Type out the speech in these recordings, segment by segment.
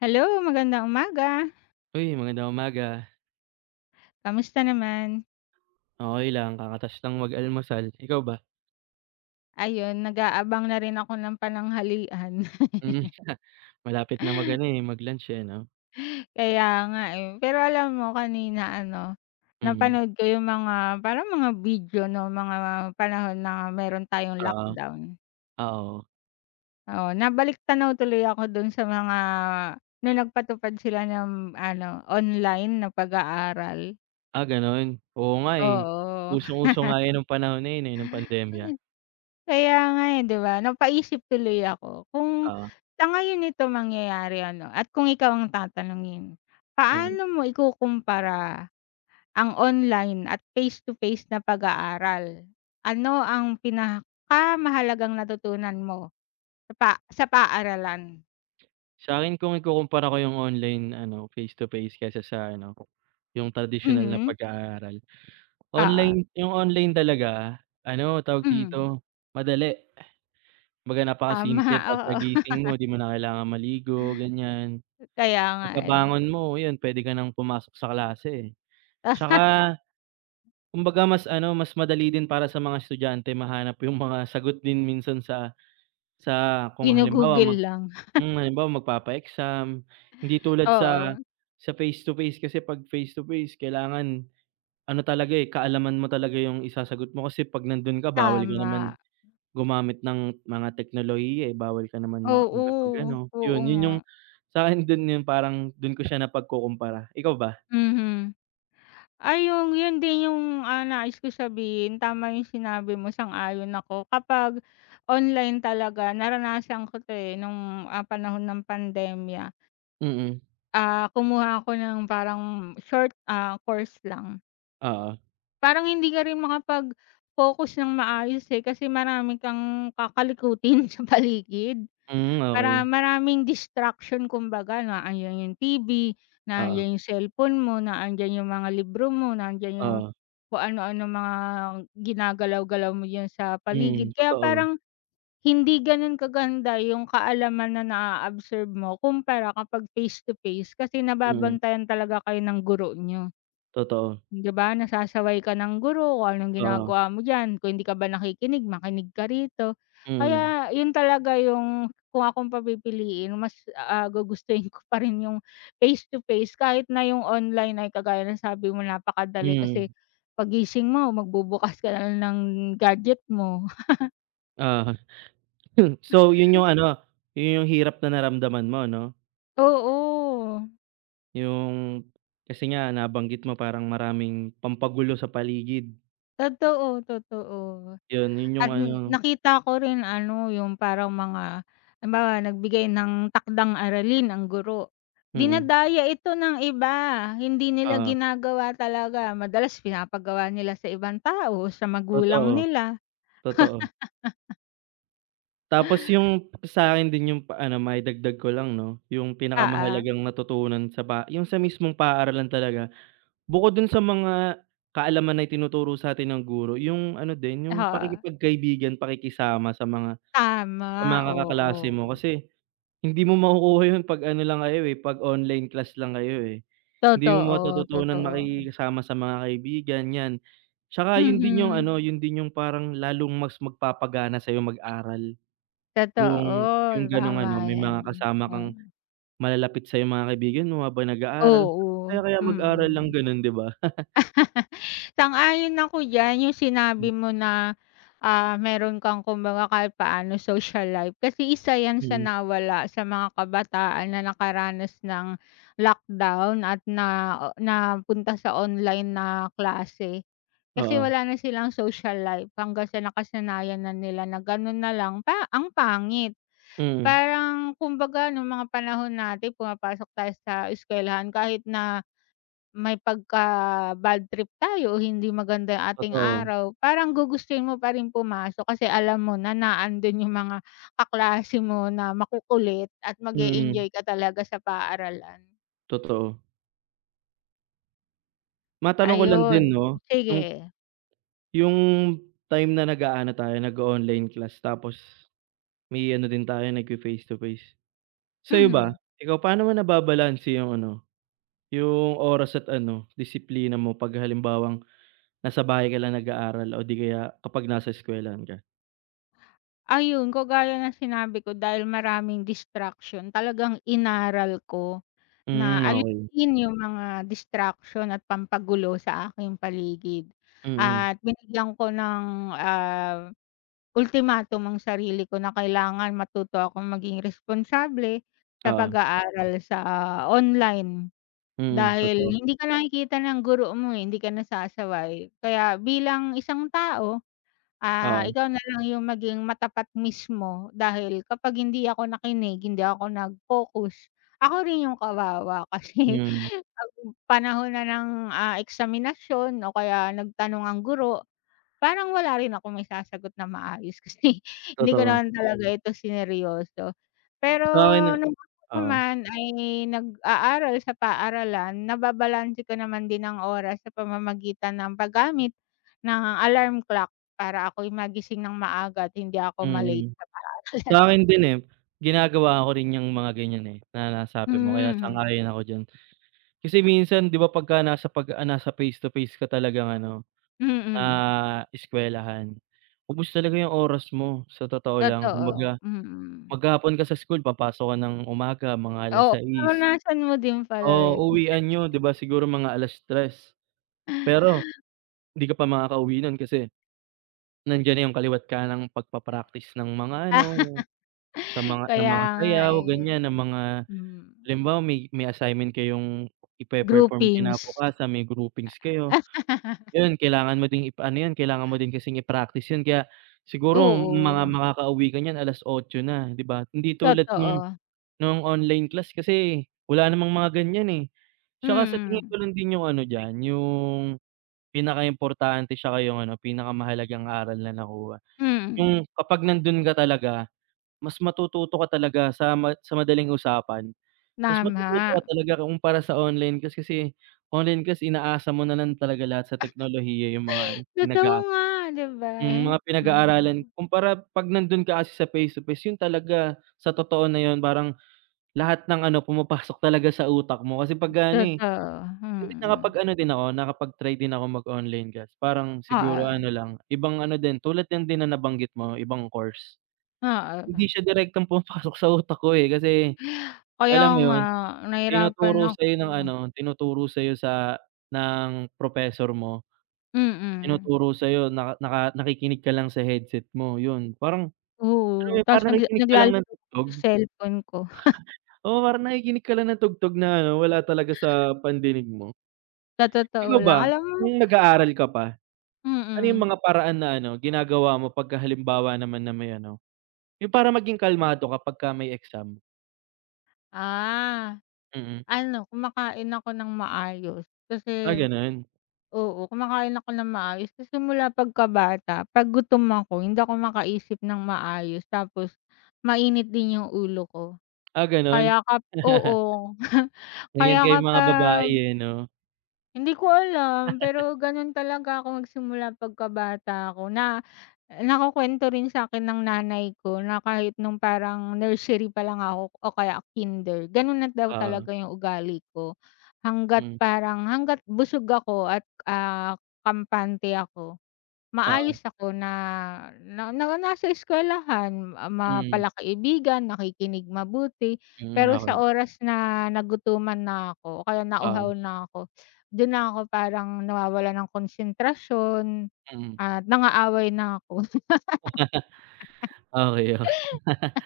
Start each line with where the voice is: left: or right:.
left: Hello, magandang umaga!
right: Uy, magandang umaga!
left: Kamusta naman?
right: Okey lang, kakata's lang mag almusal, ikaw ba?
left: Ayun nag-aabang na rin ako ng pananghalian.
right: Hmm, ah, malapit na mag ano, eh, mag-lunch, eh, 'no.
left: Kaya nga, eh, pero alam mo kanina ano
right: Mhm.
left: napanood ko yung mga parang mga video, 'no, mga panahon na meron tayong
right: Ah.
left: lockdown.
right: Ah, oo.
left: Oo, na balik-tanaw tuloy ako dun sa mga nung nagpatupad sila ng ano online na pag-aaral.
right: Ah, gano'n? Oo nga, eh,
left: Oo.
right: usong-uso nga yun nung panahon na yun, eh, nung pandemya.
left: Ay, kaya nga, eh, 'di ba, napaisip tuloy ako kung
right: Oo.
left: sa ngayon ito mangyayari ano, at kung ikaw ang tatanungin,
right: Mhm.
left: paano mo ikukumpara, ang online at face to face na pag-aaral? Ano ang pinakamahalagang natutunan mo sa pa sa paaralan?
right: Sa'kin kung ikukumpara ko yung online ano, face to face kaysa sa ano, yung tradisyonal na
left: Mhm.
right: pag-aaral,
left: Oo.
right: online yung online talaga ano, tawag
left: Mhm.
right: dito madali, 'baga
left: Tama,
right: napakasimple,
left: oo.
right: pagka-gising mo 'di mo na kailangang maligo ganyan.
left: Kaya nga eh.
right: Pagkabangon mo 'yun pwede ka nang pumasok sa klase, 'tsaka kumbaga mas ano, mas madali din para sa mga estudyante mahanap yung mga sagot din minsan sa sa kung halimbawa
left: Gino-Google
right: mag
left: lang.
right: hmm, halimbawa magpapa-exam hindi tulad sa
left: Oo.
right: sa face to face kasi 'pag face to face kailangan ano talaga, eh, kaalaman mo talaga yung isasagot mo kasi 'pag nandun ka bawal ka
left: Tama.
right: naman gumamit ng mga teknolohiya, eh, bawal ka naman ma
left: Oo,
right: makapag-ano
left: oo
right: 'yon, yun yung
left: nga.
right: sakin dun yung, parang dun ko siya napagkukumpara, ikaw ba?
left: Mhm. Ay, yung yun din yung, ah, nais ko sabihin tama yung sinabi mo, sang-ayon ako, kapag "online talaga" naranasan ko 'to eh, nung, ah, panahon ng pandemya.
right: Mm.
left: Ah, kumuha ako ng parang short, ah, course lang.
right: Oo.
left: Parang hindi ka rin makapag-focus ng maayos eh. Kasi marami kang kakalikutin sa paligid
right: Hmm,
left: para
right: okey.
left: maraming distraction. Kumbaga na andyan yung TV,
right: Oo.
left: nandiyan yung cellphone mo, na andiyan yung mga libro mo, nandiyan yung
right: Oo.
left: kung anu-ano mga ginagalaw-galaw mo diyan sa paligid.
right: Mhm,
left: Kaya
right: totoo.
left: parang hindi ganun kaganda yung kaalaman na na absorb mo kumpara kapag face-to-face kasi
right: Mhm.
left: nababantayan talaga kayo ng guro niyo.
right: Totoo.
left: 'Di ba, nasasaway ka ng guro kung anong
right: Oo.
left: ginagawa mo diyan. Kung hindi ka ba nakikinig makinig ka rito.
right: Mhm.
left: Kaya yun talaga yung kung akong papipiliin mas ah, gugustuhin ko pa rin yung face-to-face kahit na yung online ay kagaya ng sabi mo napakadali kasi
right: Mhm.
left: paggising mo magbubukas ka na lang ng gadget mo.
right: Oo. so yun yung ano, yun yung hirap na naramdaman mo 'no?
left: Oo.
right: Yung, kasi nga nabanggit mo parang maraming pampagulo sa paligid.
left: Totoo, totoo
right: 'Yon, yun yung
left: at
right: ano
left: nakita ko rin ano, yung parang mga halimbawa, nagbigay ng takdang-aralin ang guro,
right: Mm.
left: dinadaya ito ng iba, hindi nila
right: Oo.
left: ginagawa talaga. Madalas pinapagawa nila sa ibang tao, sa magulang
right: Totoo.
left: nila.
right: Totoo. Tapos yung sakin din yung ano, maidagdag ko lang 'no, yung
left: Oo.
right: pinakamahalagang natutunan sa ba yung sa mismong paaralan talaga, bukod dun sa mga kaalaman na itinuturo sa atin ng guro, yung ano din, yung
left: Oo.
right: pakikipagkaibigan, pakikisama sa mga sa
left: Tama,
right: mga kaklase
left: oo.
right: mo kasi, hindi mo makukuha yun 'pag ano lang kayo, eh, 'pag online class lang kayo, eh. Hindi mo
left: Totoo,
right: matututunan
left: totoo.
right: makisama sa mga kaibigan, 'yan. 'Tsaka yun din yung
left: Mhm.
right: ano, yun din yung parang lalong mas magpapagana sayo mag-aral. Yung
left: Totoo,
right: yung gano'ng
left: tama
right: ano, may
left: 'yan,
right: mga kasama
left: 'no.
right: kang
left: Oo.
right: malalapit sayo, mga kaibigan mo, habang nag-aaral. Ang
left: Oo,
right: saya kaya mag-aral ng
left: mm.
right: ganun, 'di ba?
left: Sang-ayon ako diyan, yung
right: Hmm.
left: sinabi mo na, ah, meron kang kumbaga kahit paano social life, kasi isa 'yan sa
right: Mm.
left: nawala sa mga kabataan na nakaranas ng lockdown at nao napunta sa online na klase. Kasi
right: Oo.
left: wala na silang social life hanggang sa nakasanayan na nila na ganun na lang, pa ang pangit.
right: Mm.
left: Parang kumbaga nung mga panahon natin pumapasok tayo sa eskwelahan kahit na, may pagka-badtrip tayo o hindi maganda yung ating
right: Totoo.
left: araw, parang gugustuhin mo pa rin pumasok kasi alam mo na, na andun yung mga kaklase mo na makukulit at
right: Mm.
left: mag-e-enjoy ka talaga sa paaralan.
right: Totoo. Matanong ko lang din
left: Ayun,
right: 'no, nung
left: sige.
right: 'yung time na nag-aano tayo, nag-o-online class, tapos may ano din tayo, nagfe-face to face, sa'yo ba,
left: Mhm.
right: ikaw, paano mo nababalanse 'yung ano, 'yung oras at ano disiplina mo 'pag halimbawang nasa bahay ka lang nag-aaral o di kaya kapag nasa eskuwelahan ka?
left: Ayun kagaya ng sinabi ko dahil maraming distraction, talagang inaral ko, na
right: Hmm, okey.
left: alisin 'yung mga distraction at pampagulo sa aking paligid
right: Mhm.
left: at binigyan ko ng, ah, ultimatum ang sarili ko na kailangan matuto akong maging responsable sa
right: Oo.
left: pag-aaral sa online,
right: Mm,
left: dahil
right: totoo.
left: hindi ka nakikita ng guro mo, eh, hindi ka nasasaway, kaya bilang isang tao, ah,
right: Oo.
left: ikaw na lang 'yung maging matapat mismo dahil kapag hindi ako nakinig, hindi ako nag-focus, ako rin 'yung kawawa kasi,
right: Hmm.
left: 'pag panahon na ng, ah, eksaminasyon o kaya nagtanong ang guro, parang wala rin akong maisasagot na maayos kasi hindi ko
right: Totoo.
left: naman talaga ito sineryoso. Pero
right: Sa'kin na
left: nung
right: oo.
left: naman ay nag-aaral sa paaralan, nababalanse ko naman din ang oras sa pamamagitan ng paggamit ng alarm clock para ako'y magising ng maaga at hindi ako ma-late
right: Mhm.
left: sa
right: Sa
left: paaralan.
right: akin din eh, ginagawa ko rin yang mga ganiyan, eh, na
left: Hmm,
right: nasabi mo kaya
left: mhm.
right: sang-ayon ako diyan. Kasi minsan 'di ba, pagka nasa pag ah, nasa face to face ka talagang ano,
left: Mm.
right: ah, eskuwelahan ubos talaga 'yung oras mo, sa totoo lang, kumbaga
left: Totoo, mm.
right: maghapon ka sa school, papasok ka ng umaga mga alas
left: Oo
right: sais.
left: naranasan mo din pala
right: So
left: 'yun.
right: uwian niyo 'di ba siguro mga 3:00, pero 'di ka pa makakauwi nun kasi, nandiyan na 'yung kaliwa't-kanang pagpapractice ng mga ano, sa mga ng
left: Kaya
right: mga
left: nga,
right: sayaw
left: eh,
right: ganiyan, ng mga
left: hmm.
right: halimbawa may may assignment kayong ipe-perform
left: Groupings.
right: kinabukasan, may groupings kayo, 'yun kailangan mo din ipa ano 'yun, kailangan mo din kasing i-practice 'yun kaya siguro mga
left: Oo.
right: makakauwi ka niyan 8:00 na 'di ba? Hindi tulad nung
left: Totoo.
right: nung online class kasi wala namang mga ganiyan, eh, 'tsaka sa tingin ko
left: Mm.
right: lang din 'yung ano diyan 'yung, pinakaimportante 'tsaka 'yung ano, pinakamahalagang aral na nakuha,
left: Hmm, mm.
right: 'yung kapag nandun ka talaga mas matututo ka talaga sa ma sa madaling usapan, mas matututo
left: Tama.
right: ka talaga kumpara sa online class, kasi online kasi inaasa mo na lang talaga lahat sa teknolohiya 'yung mga ano pinag
left: Totoo
right: ah,
left: nga 'di ba, eh,
right: mga pinag-aaralan.
left: oo.
right: Kumpara 'pag nandun ka kasi sa face to face, 'yun talaga sa totoo na 'yun, parang lahat ng ano, pumapasok talaga sa utak mo kasi pagka ano, eh,
left: Totoo,
right: hindi
left: mhm.
right: nakapag-ano din ako, nakapag-try din ako mag-online class parang siguro ano
left: Oo.
right: lang, ibang ano din, tulad lang din na nabanggit mo ibang course.
left: Oo,
right: Hindi
left: ba.
right: siya direktong pumapasok sa utak ko, eh, kasi
left: Kaya
right: alam mo
left: nga
right: 'yun,
left: nahirapan
right: tinuturo sa'yo ng ano
left: ako.
right: tinuturo sayo sa ng professor mo,
left: Mm.
right: tinuturo sa'yo nak naka nakikinig ka lang sa headset mo, 'yon. Parang, alam mo
left: Oo
right: 'yun,
left: 'tas
right: parang
left: nagla
right: nakikinig ka lang
left: naglalaro
right: ng
left: ako
right: tugtog.
left: sa cellphone ko.
right: Oo parang nakikinig ka lang ng tugtog na ano, wala talaga sa pandinig mo.
left: Sa
right: Ikaw
left: totoo lang,
right: ba,
left: alam mo
right: nung nag-aaral ka pa, ano 'yung
left: Mm.
right: mga paraan na ano ginagawa mo 'pagka halimbawa naman na may ano, 'yung para maging kalmado ka pagka may exam?
left: Ah.
right: Mm.
left: Ano kumakain ako ng maayos
right: Ah,
left: kasi
right: ganun.
left: oo, kumakain ako ng maayos. Kasi simula pagkata pag gutom ako hindi ako makaisip ng maayos tapos mainit din yung ulo ko.
right: Ah, ganun.
left: Kaya ka oo,
right: Ganyan
left: kaya
right: kayong mga babae
left: kapag
right: eh, 'no.
left: Hindi ko alam, pero ganun talaga ako nagsimula pagkabata ako na nakukwento rin sa'kin ng nanay ko, na kahit nung parang nursery palang ako o kaya kinder gano'n na daw
right: Oo.
left: talaga yung ugali ko. Hangga't
right: Hmm.
left: parang, hangga't busog ako at ah, kampante ako.
right: Oo.
left: Maayos ako na na na nasa eskwelahan ma
right: Mm.
left: pala kaibigan, nakikinig mabuti
right: Hmm,
left: pero sa
right: okey.
left: oras na nagutuman na ako o kaya
right: Ah.
left: nauhaw na ako dun na ako parang nawawalan ng konsentrasyon
right: Mm.
left: at nang-aaway na ko.
right: Okey, okey.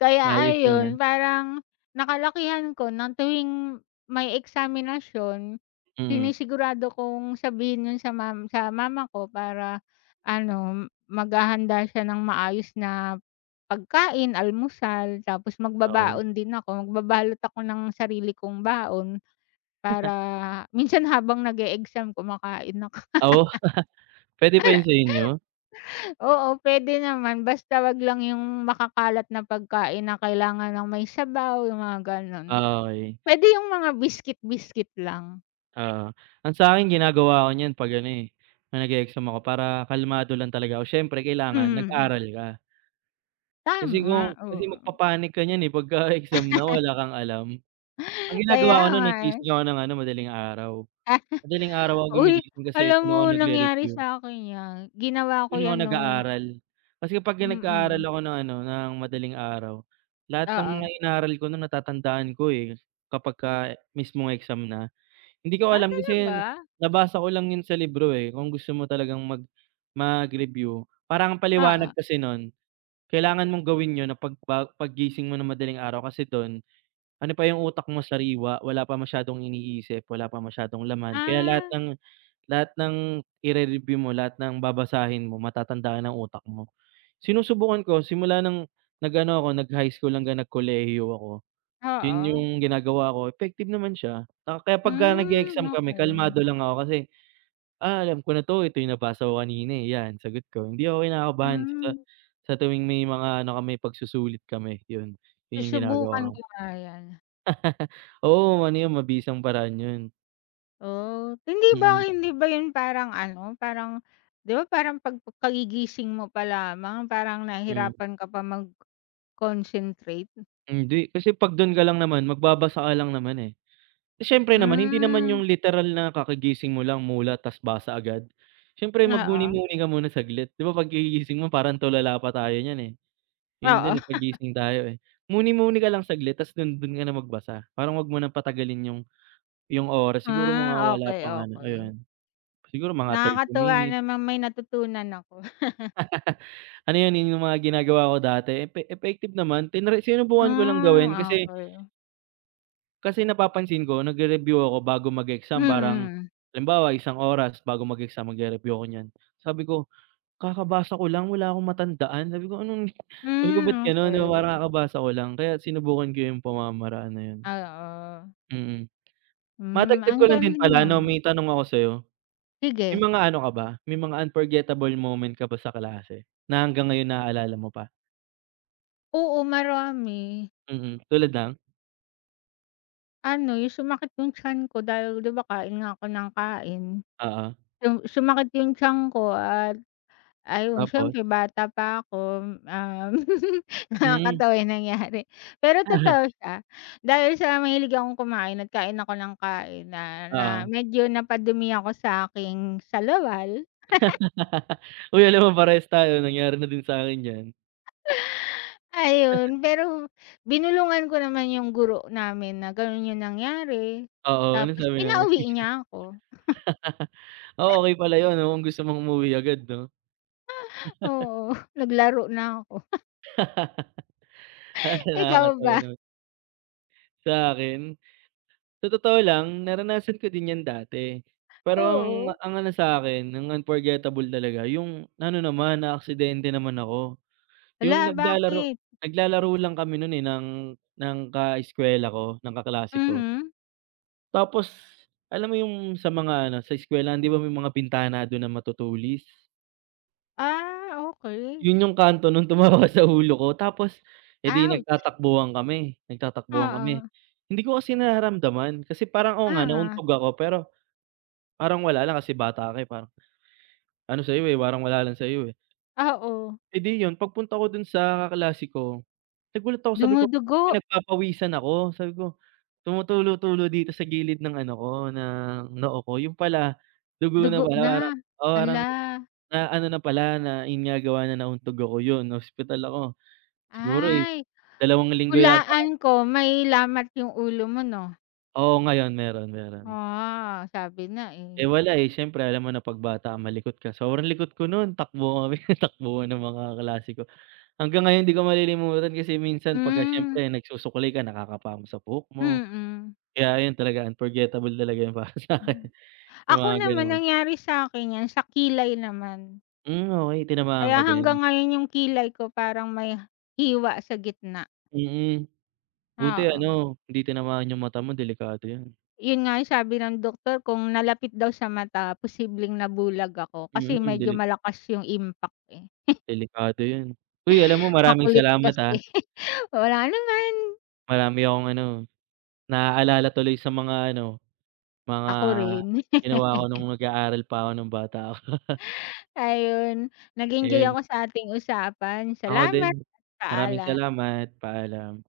left: Kaya
right: Ayos yun, ah.
left: ayon, parang nakalakihan ko ng tuwing may eksaminasyon
right: Mm.
left: sinisigurado kong sabihin yun sa ma sa mama ko para ano maghahanda siya ng maayos na pagkain, almusal tapos
right: Okey.
left: magbabaon din ako. Magbabalot ako ng sarili kong baon para minsan habang nag-eexam kumakain ako.
right: Oo. Pwede pa yun sa inyo?
left: Oo, pwede naman basta wag lang yung makakalat na pagkain na kailangan ng may sabaw, yung mga ganun.
right: Ah, okey.
left: Pwede yung mga biskit biskit lang.
right: Oo, ang sa'kin ginagawa 'ko niyan 'pag ano, eh, 'pag nag-e-exam ako para kalmado lang talaga 'ko, siyempre kailangan
left: Mhm.
right: nag-aral ka. Kasi kung
left: Tama,
right: kasi
left: oo.
right: magpa-panic ka niyan, eh, pagka exam na wala kang alam. Ang
left: Kaya
right: ginagawa ko no'n,
left: nga, eh.
right: nagising ako nang ano, madaling araw. Madaling araw ako
left: Uy,
right: gumigising kasi
left: alam
right: doon
left: mo,
right: ako
left: nangyari
right: nagre-review.
left: sa'kin 'yan ginawa ko
right: Do'n ako
left: 'yan no'ng
right: nag-aaral. Kasi pagka nag-aaral
left: Mm.
right: ako ng ano, ng madaling araw, lahat ng mga
left: Oo.
right: inaaral ko no'n natatandaan ko, eh, kapagka mismong exam na. Hindi ko
left: Ah,
right: alam, kasi 'yan,
left: talaga?
right: nabasa ko lang 'yun sa libro, eh, kung gusto mo talagang mag mag-review parang ang paliwanag
left: Oo.
right: kasi no'n, kailangan mong gawin 'yun na pagba paggising mo ng madaling araw, kasi do'n, ano pa 'yung utak mo sariwa, wala pa masyadong iniisip, wala pa masyadong laman, kaya lahat
left: Ah.
right: ng lahat ng ire-review mo, lahat ng babasahin mo matatandaan ng utak mo. Sinusubukan ko simula ng nag-ano ako, nag-high school hanggang nagkolehiyo ako, 'yun
left: Oo.
right: 'yung ginagawa ko, effective naman siya, ah, kaya pagka
left: Hmm,
right: nag-e-exam kami
left: okey.
right: kalmado lang ako, kasi, "ah, alam ko na 'to, ito 'yung nabasa ko kanina, eh, 'yan sagot ko," hindi ako kinakabahan sa
left: Hmm.
right: sa tuwing may mga ano kami pagsusulit kami, 'yun, 'yun 'yung
left: Susubukan
right: ginagawa ko.
left: ko nga 'yan.
right: Oo, ano yun, mabisang paraan yun.
left: Oh, hindi ba
right: Mm.
left: hindi ba yun parang ano, parang ‘di ba, parang pagkagigising mo pa lamang parang
right: Mhm.
left: nahihirapan ka pa mag-concentrate?
right: Hindi, kasi ‘pag do'n ka lang naman, magbabasa ka lang naman, eh. Siyempre naman, hindi naman
left: Hmm.
right: yung literal na kakagising mo lang, mulat ta’s basa agad, siyempre
left: Oo.
right: magmuni-muni ka muna saglit. 'Di ba pagkagising mo parang tulala pa tayo niyan, eh, gano'n
left: Oo.
right: din paggising tayo, eh. Muni-muni ka lang saglit ta’s dun, dun ka na magbasa, parang 'wag mo nang patagalin yung yung oras. Siguro mga
left: Ah,
right: wala
left: okey,
right: pang ano,
left: okey.
right: ayun, siguro mga 30
left: Nakakatuwa
right: minutes.
left: naman, may natutunan ako.
right: Ano 'yan, yun yung mga ginagawa ko dati, epe effective naman, tinry sinubukan ko lang gawin
left: Ah,
right: kasi
left: okey.
right: kasi napapansin ko nagre-review ako bago mag-exam parang
left: Mm.
right: halimbawa, isang oras bago mag-exam, magre-review ako niyan, sabi ko, "Kakabasa ko lang, wala akong matandaan.” Sabi ko, anong sabi ko ba't
left: Hmm,
right: gano'n, parang
left: okey.
right: kakabasa ko lang, kaya sinubukan ko 'yung pamamaraan na ‘yon.
left: Oo.
right: Mm.
left: Hmm,
right: Madagdag
left: ang
right: ko lang din
left: galing
right: pala 'no,
left: naman.
right: may tanong ako sa'yo. May
left: Sige.
right: mga ano ka ba, may mga unforgettable moment ka ba sa klase, na hanggang ngayon naalala mo pa?
left: Oo, marami.
right: Mhm, tulad ng?
left: Ano, yung sumakit yung tiyan ko dahil, 'di ba, kain nga ako ng kain.
right: Oo.
left: Yung sumakit yung tiyan ko at ayun
right: Tapos?
left: siyempre bata pa akom, um,
right: Hmm.
left: nakakatawa yung nangyari, pero
right: Uh-huh.
left: totoo siya, dahil sa mahilig akong kumain, at kain ako nang kain na, na
right: Oo.
left: medyo napadumi ako sa'king salawal.
right: Uy, alam mo parehas tayo nangyari na din sa'kin 'yan.
left: Ayun pero binulungan ko naman yung guro namin na ganun yung nangyari,
right: Oo, anong
left: tapos
right: sabi ng
left: pinauwi
right: teacher?
left: niya ako.
right: Oh, okey pala yun, 'no, kung gusto mong umuwi agad, 'no?
left: Oo, naglaro na 'ko.
right: Talagang
left: Ikaw
right: nakakatawa,
left: ba?
right: 'no. Sa akin sa totoo lang naranasan ko din 'yan dati, perong
left: Oo.
right: ang ano sa'kin, ang unforgettable talaga yung ano naman, naaksidente naman ako, yung
left: Hala,
right: naglalaro
left: bakit?
right: naglalaro lang kami nun, eh, ng ng kaeskuwela ko, ng kaklase ko.
left: Mhm.
right: Tapos, alam mo yung sa mga ano, sa eskwelahan, 'di ba may mga bintana dun na matutulis.
left: Ah, okey.
right: Yun yung kanto nung tumama sa ulo ko. Tapos, eh, 'di
left: Ouch.
right: nagtatakbuhan kami, nagtatakbuhan kami,
left: Oo.
right: hindi ko kasi nararamdaman kasi parang, oo nga,
left: Oo.
right: nauntog ako pero, parang wala lang, kasi, bata ka, eh, parang ano sa'yo, eh, parang wala lang sa'yo, eh.
left: Oo.
right: Eh, 'di yun pagpunta ko dun sa kaklase ko, nagulat ako sabi ko,
left: Dumudugo.
right: “Pinagpapawisan ako." Sabi ko, "tumutulo-tulo dito sa gilid ng ano ko, ng noo ko.” Yun pala, dugo na
left: Dugo
right: pala, parang
left: na,
right: o parang
left: hala.
right: na ano na pala, na ayun nga gawa ng nauntog ako. Yun, na-ospital ako siguro, eh,
left: Ay,
right: dalawang linggo yata.
left: hulaan ko may lamat yung ulo mo 'no?
right: Oo, ngayon meron, meron.
left: Ah, sabi na, eh.
right: Eh, wala, eh, syempre alam mo na 'pag bata malikot ka. Sobrang likot ko nun takbuhan kami, takbuhan kami ng mga klase ko. Hanggang ngayon 'di ko malilimutan kasi minsan pagka
left: Hmm.
right: siyempre nagsusuklay ka, nakakapa mo sa buhok mo,
left: Mm.
right: kaya yun talaga unforgettable talaga yun para sa akin,
left: Mhm.
right: yung
left: Ako,
right: mga
left: naman
right: ganun.
left: nangyari sa'kin 'yan, sa kilay naman.
right: Hmm, okey, tinamaan ka
left: Kaya
right: din.
left: hanggang ngayon yung kilay ko parang may hiwa sa gitna.
right: Mm. Buti
left: Oo.
right: ano, hindi tinamaan yung mata mo, delikado yun.
left: Yun nga ang sabi ng doktor, kung nalapit daw sa mata posibleng nabulag ako, kasi
right: Mhm,
left: medyo
right: deli
left: malakas yung impact, eh.
right: delikado yun. Uy, alam mo, maraming
left: Makulit
right: salamat, ah.
left: kasi, walang anuman.
right: Marami akong ano, naalala tuloy sa mga ano, mga
left: Ako rin.
right: ginawa ko nung nag-aaral pa ako nung bata.
left: Ayun, nag-enjoy
right: Ayun.
left: ako sa ating usapan.
right: Ako din.
left: Salamat at
right: Maraming
left: paalam.
right: salamat, paalam.